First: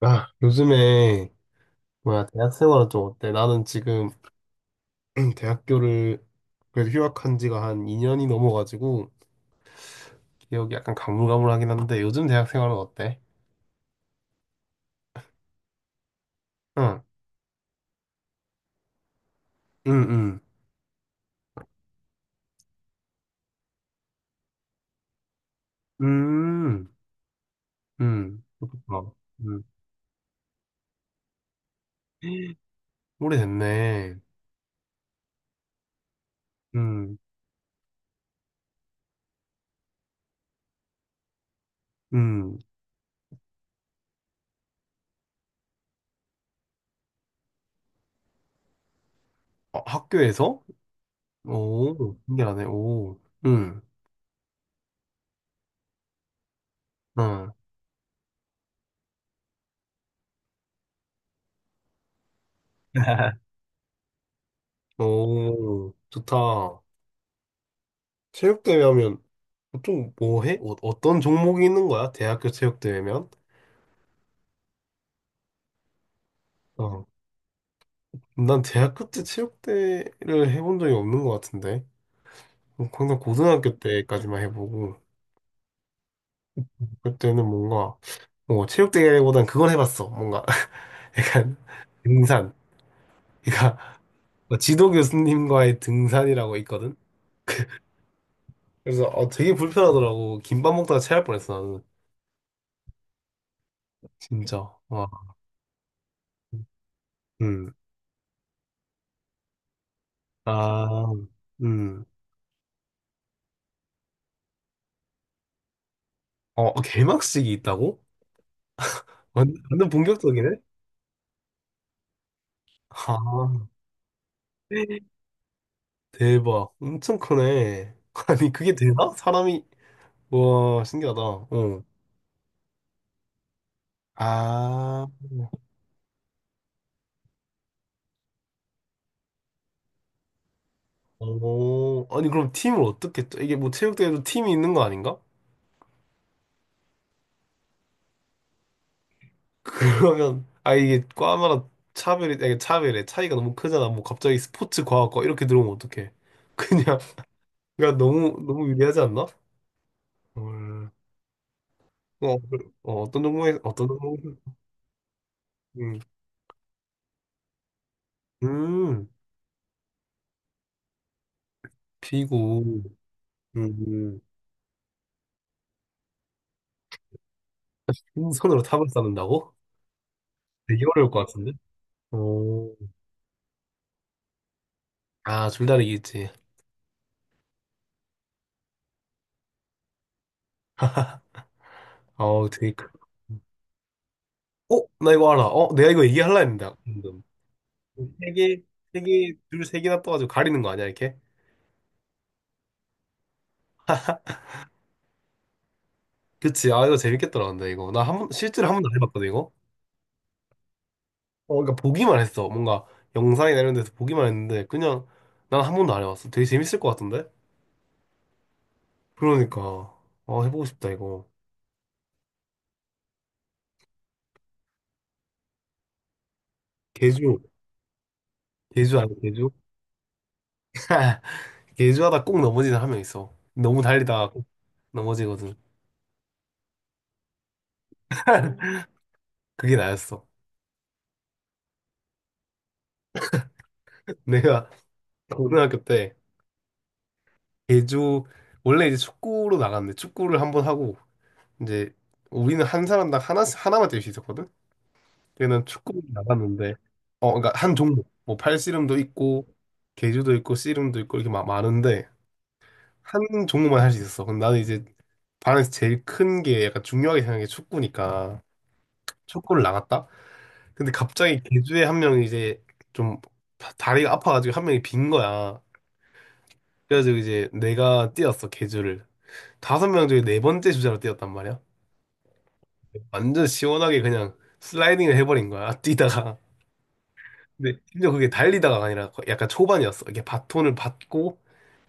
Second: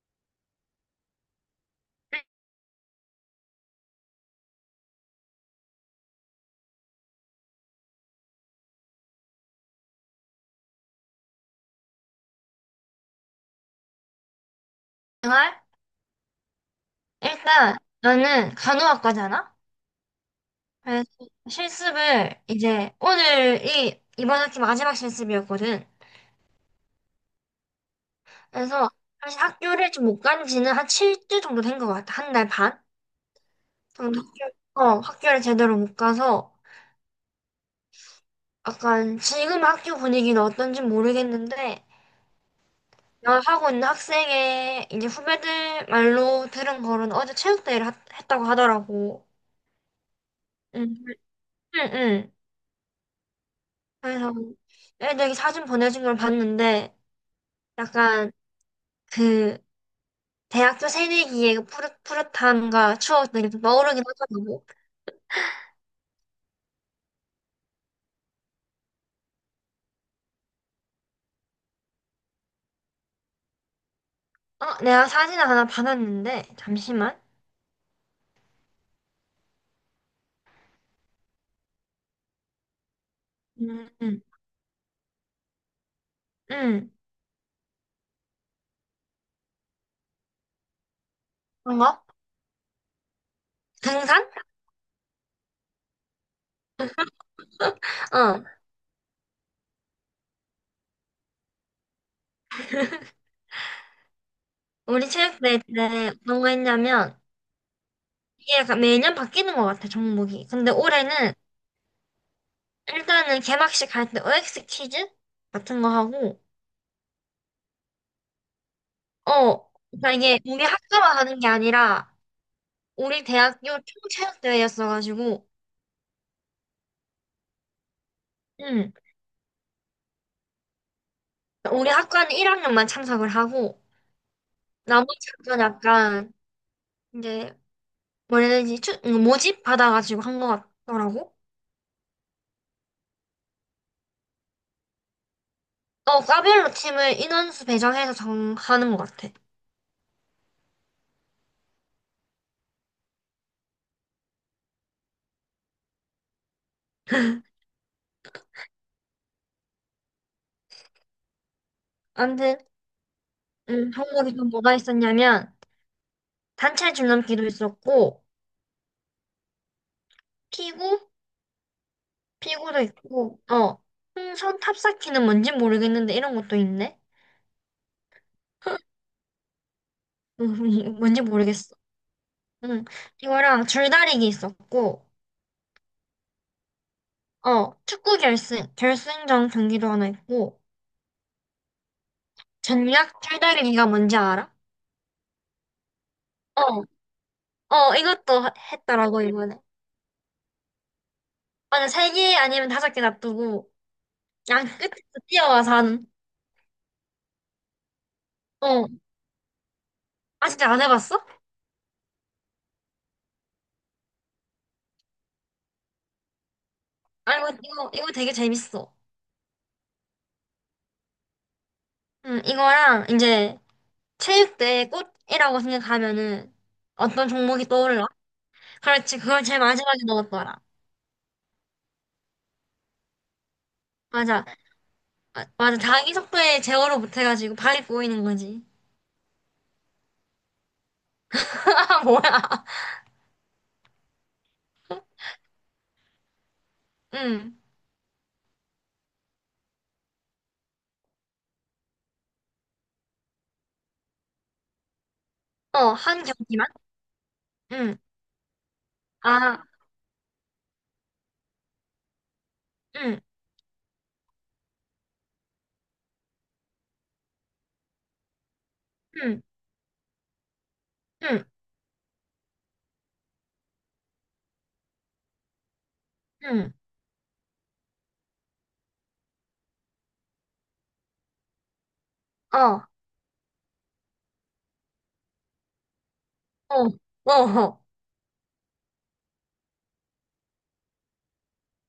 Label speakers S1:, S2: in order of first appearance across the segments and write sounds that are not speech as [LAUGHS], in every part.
S1: 아, 요즘에 뭐야 대학 생활은 좀 어때? 나는 지금 [CLEARS THROAT] 대학교를 그래도 휴학한 지가 한 2년이 넘어가지고 기억이 약간 가물가물하긴 한데 요즘 대학 생활은 어때?
S2: 생활.
S1: 응,
S2: 일단 나는 간호학과잖아?
S1: 응, 응,
S2: 그래서 실습을 이제 오늘이 이번 학기 마지막 실습이었거든.
S1: 음,
S2: 그래서
S1: 그렇구나.
S2: 사실
S1: 음,
S2: 학교를 좀 못 간 지는 한 7주 정도 된 것 같아. 한 달
S1: [GASPS]
S2: 반
S1: 오래됐네.
S2: 정도 학교, 학교를 제대로 못 가서
S1: 음,
S2: 약간 지금 학교 분위기는 어떤지 모르겠는데,
S1: 음,
S2: 내가 하고 있는 학생의 이제 후배들 말로 들은 거는 어제 체육대회를 했다고 하더라고.
S1: 어, 학교에서?
S2: 응, 응,
S1: 오,
S2: 응.
S1: 신기하네. 오, 음,
S2: 그래서 애들이 사진 보내준 걸 봤는데
S1: 응,
S2: 약간 그 대학교 새내기의 그 푸릇, 푸릇함과 추억들이
S1: [LAUGHS]
S2: 좀 떠오르긴 하더라고.
S1: 오, 좋다. 체육대회 하면 보통 뭐 해? 어, 어떤 종목이 있는 거야? 대학교 체육대회면?
S2: 어, 내가 사진을 하나 받았는데
S1: 어.
S2: 잠시만.
S1: 난 대학교 때 체육대회를 해본 적이 없는 것 같은데. 뭐 항상 고등학교
S2: 음, 음,
S1: 때까지만 해보고,
S2: 음.
S1: 그때는 뭔가, 뭐, 체육대회보단 그걸 해봤어. 뭔가, [LAUGHS] 약간,
S2: 그런가?
S1: 등산. 그러니까,
S2: 등산?
S1: 뭐 지도 교수님과의 등산이라고 있거든?
S2: 어.
S1: 그래서, 어, 되게 불편하더라고. 김밥 먹다가 체할 뻔했어, 나는. 진짜. 와.
S2: 우리 체육대회 때 어떤 거 했냐면,
S1: 음.
S2: 이게 약간 매년 바뀌는 것 같아 종목이. 근데
S1: 아,
S2: 올해는
S1: 음.
S2: 일단은 개막식 할 때 OX 퀴즈 같은 거 하고.
S1: 어, 어, 개막식이 있다고?
S2: 어.
S1: 완전
S2: 그러니까 이게
S1: 본격적이네?
S2: 우리 학교만 하는 게 아니라 우리
S1: 아,
S2: 대학교 총체육대회였어가지고,
S1: 대박. 엄청 크네. [LAUGHS] 아니, 그게
S2: 응,
S1: 되나? 사람이, 와, 신기하다. 어.
S2: 우리 학과는 1학년만 참석을 하고,
S1: 아,
S2: 나머지 학교는 약간, 이제, 뭐라 해야 되지, 모집 받아가지고 한 것 같더라고.
S1: 오. 아니, 그럼 팀을 어떻게, 이게 뭐 체육대회도 팀이 있는 거 아닌가?
S2: 어, 과별로 팀을 인원수 배정해서 정하는 것 같아.
S1: [LAUGHS] 그러면, 아, 이게 과마다 차별이, 아니, 차별이, 차이가 너무 크잖아. 뭐 갑자기 스포츠, 과학과 이렇게 들어오면 어떡해. [LAUGHS] 그냥, 그냥 너무, 너무 유리하지 않나? 헐. 어,
S2: 아무튼,
S1: 그- 어, 어떤 종목에, 어떤
S2: 종목이
S1: 종목에,
S2: 또 뭐가 있었냐면,
S1: 음,
S2: 단체 줄넘기도 있었고,
S1: 음,
S2: 피구? 피구도
S1: 피구.
S2: 있고, 어,
S1: 음,
S2: 풍선 탑쌓기는 뭔지 모르겠는데, 이런 것도 있네?
S1: 손으로 탑을 쌓는다고?
S2: 음,
S1: 되게
S2: [LAUGHS]
S1: 어려울
S2: 뭔지
S1: 것 같은데?
S2: 모르겠어.
S1: 오.
S2: 응. 이거랑 줄다리기 있었고,
S1: 아, 줄다리기 있지.
S2: 어, 축구 결승, 결승전 경기도 하나 있고,
S1: 어, 되게 크.
S2: 전략 줄다리기가 뭔지 알아?
S1: 어? 나 이거 알아. 어? 내가 이거 얘기할라 했는데.
S2: 어,
S1: 방금.
S2: 어,
S1: 세
S2: 이것도
S1: 개, 세
S2: 했더라고,
S1: 개,
S2: 이번에.
S1: 줄 세 개나 떠가지고 가리는 거 아니야, 이렇게?
S2: 맞아, 세 개 아니면 다섯 개 놔두고, 양 끝에서 뛰어와서 하는,
S1: 그치. 아, 이거 재밌겠더라, 근데 이거. 나 한 번, 실제로 한
S2: 어.
S1: 번도 안 해봤거든, 이거?
S2: 아, 진짜 안 해봤어?
S1: 어, 그러니까 보기만 했어. 뭔가 영상이나 이런 데서 보기만 했는데, 그냥 난 한 번도 안 해봤어. 되게 재밌을 것 같은데?
S2: 아, 이거 되게 재밌어.
S1: 그러니까. 어, 해보고 싶다, 이거.
S2: 이거랑 이제 체육대회 꽃이라고 생각하면은 어떤
S1: 개주.
S2: 종목이 떠올라?
S1: 개주 아니야,
S2: 그렇지, 그걸
S1: 개주?
S2: 제일 마지막에 넣었더라.
S1: [LAUGHS] 예주하다 꼭 넘어지는 한 명 있어. 너무 달리다가
S2: 맞아,
S1: 꼭
S2: 아,
S1: 넘어지거든.
S2: 맞아. 자기 속도에 제어를 못해가지고 발이 꼬이는 거지.
S1: [LAUGHS] 그게 나였어.
S2: [LAUGHS] 뭐야.
S1: 내가 고등학교 때
S2: 응.
S1: 예주 원래 이제 축구로 나갔는데 축구를 한번 하고 이제 우리는 한 사람당 하나 하나만 뛸 수 있었거든. 걔는
S2: 어,
S1: 축구로
S2: 한 경기만?
S1: 나갔는데 어 그러니까 한
S2: 응.
S1: 종목 뭐 팔씨름도 있고
S2: 아,
S1: 계주도 있고 씨름도 있고 이렇게 막 많은데 한
S2: 응,
S1: 종목만 할 수 있었어. 근데 나는 이제 반에서 제일 큰 게 약간 중요하게 생각한 게 축구니까
S2: 응,
S1: 축구를 나갔다. 근데 갑자기
S2: 응,
S1: 개주에 한 명이 이제 좀 다리가 아파가지고 한 명이 빈 거야.
S2: 응.
S1: 그래가지고 이제 내가 뛰었어, 개주를. 다섯 명 중에 네 번째 주자로 뛰었단 말이야.
S2: 어,
S1: 완전 시원하게 그냥 슬라이딩을 해버린 거야, [LAUGHS] 뛰다가.
S2: 어, 어,
S1: 근데
S2: 어.
S1: 심지어 그게 달리다가 아니라 약간 초반이었어. 이게 바톤을 받고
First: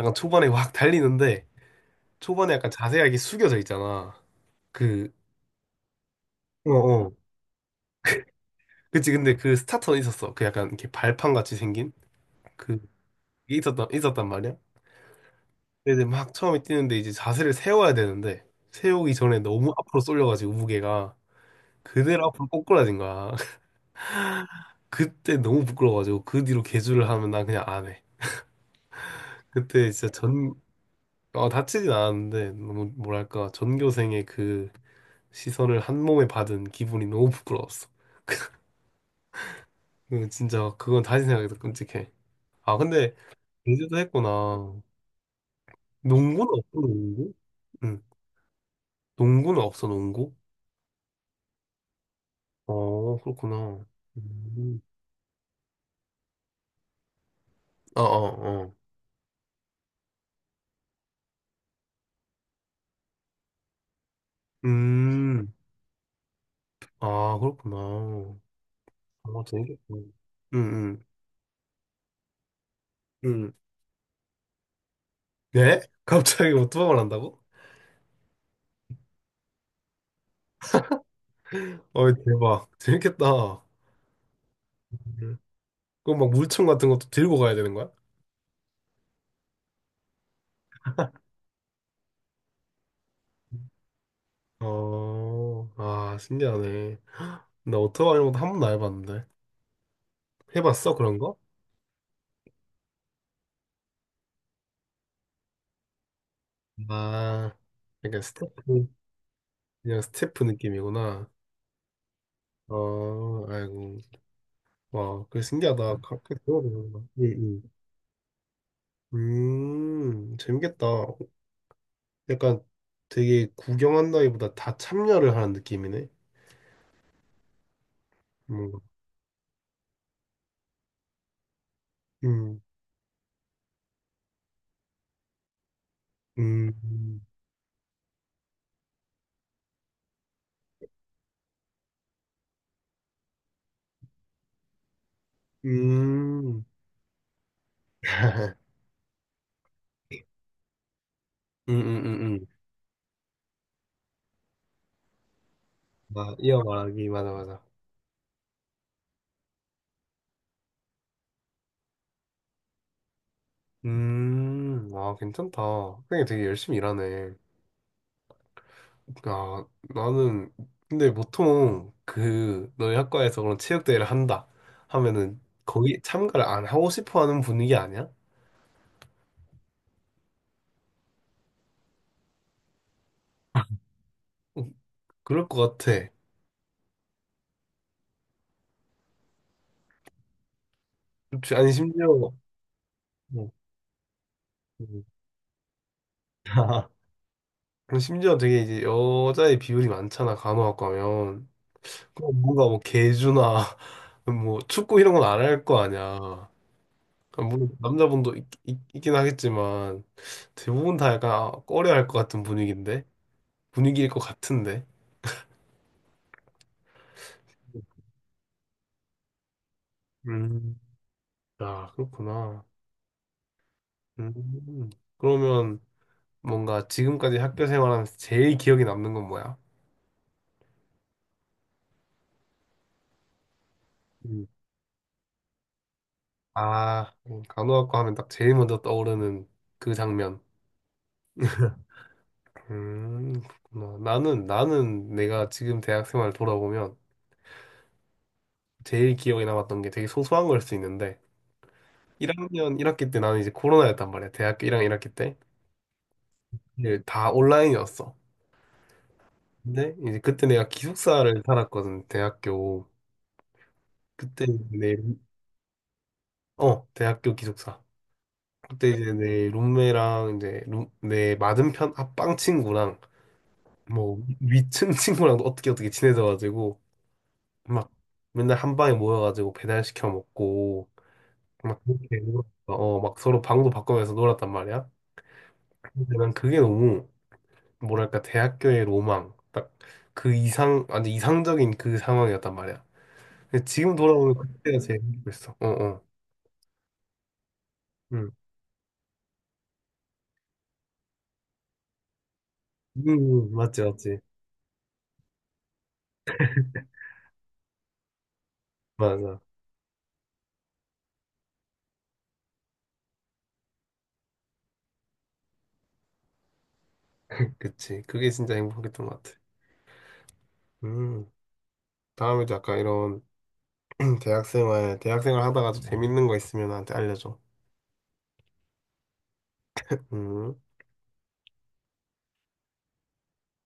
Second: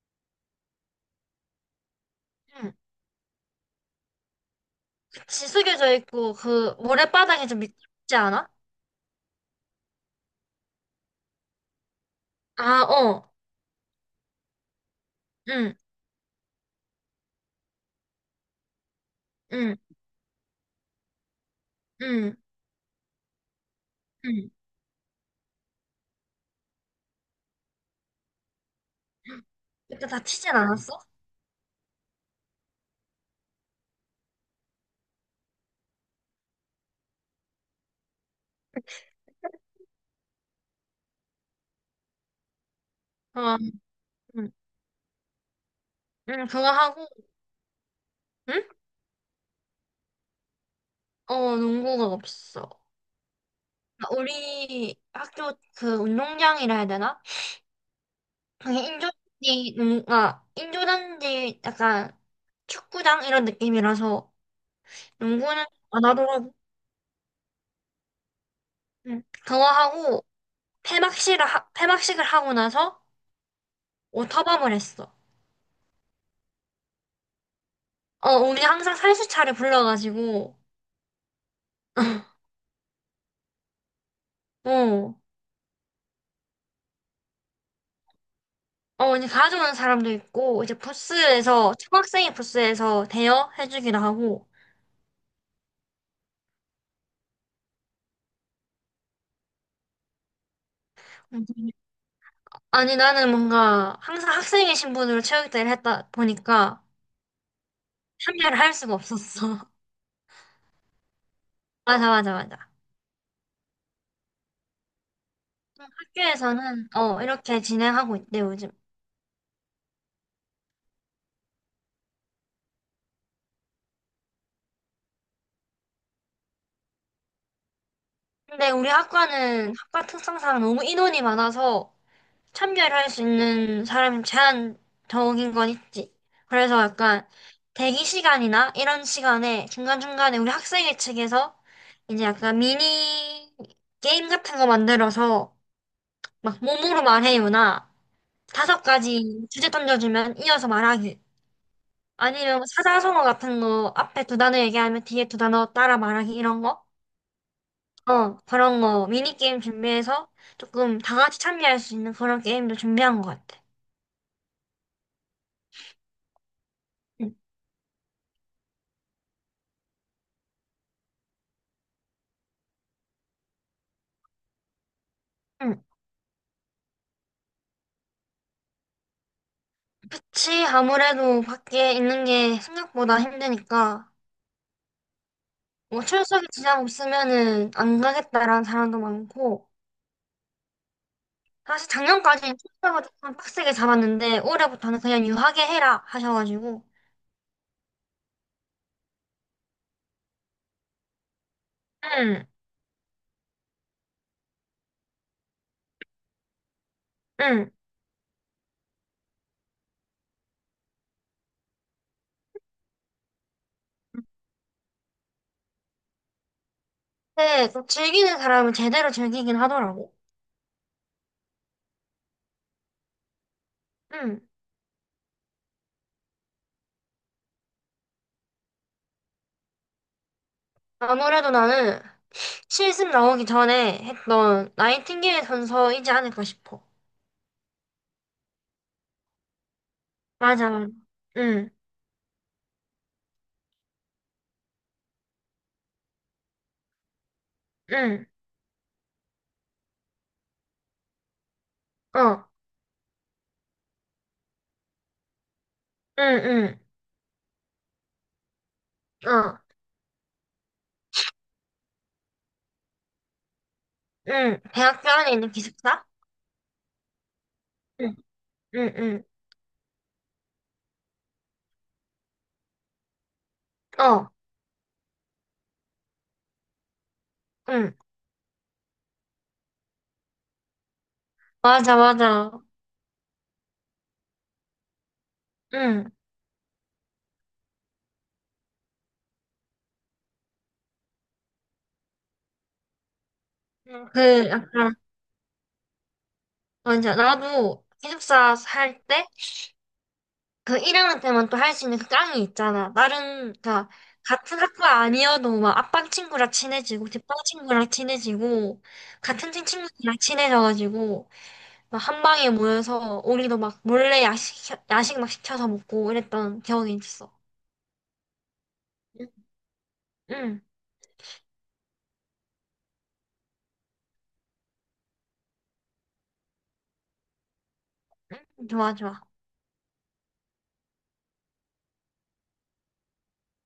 S1: 약간 초반에 확 달리는데 초반에 약간
S2: 응.
S1: 자세가 이렇게 숙여져 있잖아. 그,
S2: 지숙여져 있고,
S1: 어,
S2: 그,
S1: 어.
S2: 모래바닥이 좀 미끄럽지 않아?
S1: 그치, 근데 그 스타터는 있었어. 그 약간 이렇게 발판 같이 생긴? 그,
S2: 아, 어.
S1: 게 있었단 말이야.
S2: 응,
S1: 근데 막 처음에 뛰는데 이제 자세를 세워야 되는데 세우기 전에 너무
S2: 응,
S1: 앞으로 쏠려가지고 무게가 그대로
S2: 응,
S1: 앞으로 꼬꾸라진 거야. [LAUGHS]
S2: 응.
S1: 그때 너무 부끄러워가지고 그 뒤로 계주를 하면 난 그냥 안 해. 그때
S2: 그때
S1: 진짜
S2: 다 튀진
S1: 전
S2: 않았어?
S1: 어, 다치진 않았는데 너무 뭐랄까 전교생의 그 시선을 한 몸에 받은 기분이 너무 부끄러웠어. 그 진짜 그건 다시 생각해도 끔찍해. 아 근데
S2: 어, 응,
S1: 제주도
S2: 응,
S1: 했구나.
S2: 응,
S1: 농구는
S2: 그거
S1: 없어
S2: 하고,
S1: 농구? 응.
S2: 응?
S1: 농구는 없어 농구?
S2: 어, 농구가 없어.
S1: 어 그렇구나.
S2: 아,
S1: 음.
S2: 우리 학교 그 운동장이라 해야 되나?
S1: 어어어.
S2: 그게 인조잔디, 농, 아, 인조잔디 약간 축구장 이런 느낌이라서
S1: 음,
S2: 농구는 안 하더라고.
S1: 아, 그렇구나. 어,
S2: 응. 그거
S1: 재밌겠다. 응,
S2: 하고
S1: 응,
S2: 패막식을 하고 나서
S1: 응.
S2: 오터밤을 했어.
S1: 네? 갑자기 오토바이를 한다고?
S2: 어, 우리 항상 살수차를 불러가지고.
S1: 어이, 대박. 재밌겠다.
S2: 어,
S1: 음. 그럼 막 물총 같은 것도 들고 가야 되는 거야?
S2: 어, 이제 가져오는 사람도 있고 이제 부스에서 초등학생이 부스에서 대여해주기도 하고.
S1: 어, 아, 신기하네. 나 오토바이 이런 것도 한 번도 안 해봤는데. 해봤어, 그런 거?
S2: 음. 아니 나는 뭔가 항상 학생의 신분으로 체육대회를 했다 보니까
S1: 아, 약간
S2: 참여를 할
S1: 스태프,
S2: 수가 없었어.
S1: 그냥 스태프 느낌이구나.
S2: [LAUGHS] 맞아, 맞아, 맞아.
S1: 어, 아이고. 와, 그게 신기하다. 그렇게
S2: 학교에서는
S1: 들어보는구나.
S2: 어
S1: 응,
S2: 이렇게
S1: 응.
S2: 진행하고 있대 요즘.
S1: 재밌겠다. 약간 되게 구경한다기보다 다 참여를 하는 느낌이네.
S2: 근데
S1: 뭔가.
S2: 우리 학과는 학과 특성상 너무 인원이 많아서
S1: 음,
S2: 참여를 할 수 있는 사람이 제한적인 건 있지.
S1: 음,
S2: 그래서
S1: 음,
S2: 약간 대기 시간이나 이런 시간에 중간중간에 우리 학생회 측에서 이제 약간 미니 게임 같은 거 만들어서 막
S1: 음,
S2: 몸으로 말해요나
S1: [LAUGHS]
S2: 다섯 가지 주제 던져주면 이어서 말하기.
S1: 음, 음, 음.
S2: 아니면 사자성어 같은 거 앞에 두 단어 얘기하면 뒤에 두 단어 따라
S1: 음.
S2: 말하기
S1: 아,
S2: 이런
S1: 이어
S2: 거.
S1: 말하기, 맞아, 맞아.
S2: 어, 그런 거 미니게임 준비해서 조금 다 같이 참여할 수 있는 그런 게임도 준비한 것 같아.
S1: 아, 괜찮다. 형이 되게 열심히 일하네.
S2: 응.
S1: 아, 나는, 근데 보통 그, 너희 학과에서 그런 체육대회를 한다 하면은
S2: 응.
S1: 거기 참가를 안 하고 싶어 하는 분위기 아니야?
S2: 그치, 아무래도 밖에 있는 게 생각보다 힘드니까,
S1: 음, 그럴 것
S2: 뭐
S1: 같아.
S2: 출석에 지장 없으면은 안 가겠다라는 사람도 많고,
S1: 그치? 아니,
S2: 사실
S1: 심지어,
S2: 작년까지는 출석을 조금
S1: 어,
S2: 빡세게 잡았는데, 올해부터는
S1: 음.
S2: 그냥 유하게 해라 하셔가지고,
S1: [LAUGHS] 그리고 심지어 되게 이제 여자의 비율이 많잖아, 간호학과 하면. 그럼
S2: 응,
S1: 뭔가 뭐 개주나 [LAUGHS] 뭐 축구 이런 건 안 할 거 아니야. 아,
S2: 응.
S1: 물론 남자분도 있, 긴 하겠지만 대부분 다 약간 아, 꺼려할 것 같은 분위기인데 분위기일 것 같은데.
S2: 근데 또 즐기는 사람은 제대로 즐기긴 하더라고.
S1: 음. 아, 그렇구나.
S2: 응.
S1: 음. 그러면 뭔가 지금까지 학교 생활하면서 제일 기억에 남는 건 뭐야?
S2: 아무래도 나는 실습 나오기 전에
S1: 음.
S2: 했던 나이팅게일 선서이지 않을까 싶어.
S1: 아, 간호학과 하면 딱 제일 먼저 떠오르는 그 장면.
S2: 맞아. 응,
S1: 음, 그렇구나. 나는, 나는 내가 지금 대학 생활 돌아보면
S2: 응,
S1: 제일 기억에 남았던 게 되게 소소한 걸 수 있는데,
S2: 어,
S1: 1학년 1학기 때 나는 이제 코로나였단 말이야. 대학교 1학년 1학기 때.
S2: 응,
S1: 이제 다 온라인이었어.
S2: 응, 어,
S1: 근데 이제 그때 내가 기숙사를 살았거든, 대학교. 그때
S2: 응.
S1: 내,
S2: 대학교 안에 있는 기숙사?
S1: 어, 대학교 기숙사.
S2: 응,
S1: 그때
S2: 응,
S1: 이제
S2: 응,
S1: 내 룸메랑 이제 룸, 내 맞은편 앞방 친구랑 뭐
S2: 어,
S1: 위층 [LAUGHS] 친구랑도 어떻게 어떻게 친해져가지고 막
S2: 응.
S1: 맨날 한 방에 모여가지고 배달시켜 먹고 막
S2: 맞아,
S1: 그렇게 놀았어.
S2: 맞아.
S1: 어, 막 서로 방도 바꾸면서 놀았단 말이야.
S2: 응.
S1: 근데 난 그게 너무 뭐랄까 대학교의 로망 딱 그 이상 완전 이상적인 그 상황이었단 말이야. 근데 지금
S2: 응, 그,
S1: 돌아보면 그때가
S2: 약간,
S1: 제일 행복했어. 어, 어,
S2: 맞아. 나도
S1: 응,
S2: 기숙사 살 때, 그 1학년 때만 또 할 수 있는 그 깡이 있잖아. 나름,
S1: 맞지,
S2: 그니까,
S1: 맞지,
S2: 같은 학과 아니어도 막 앞방 친구랑 친해지고, 뒷방 친구랑 친해지고,
S1: 맞아,
S2: 같은 친 친구랑 친해져가지고, 막 한 방에 모여서, 우리도 막 몰래 야식 막 시켜서 먹고 이랬던 기억이 있어.
S1: 그치. 그게 진짜 행복했던 것 같아.
S2: 응,
S1: 음, 다음에도 약간 이런 [CLEARS THROAT] 대학생활 하다가 도 재밌는 거 있으면 나한테 알려줘.
S2: 응, 좋아, 좋아.
S1: 음.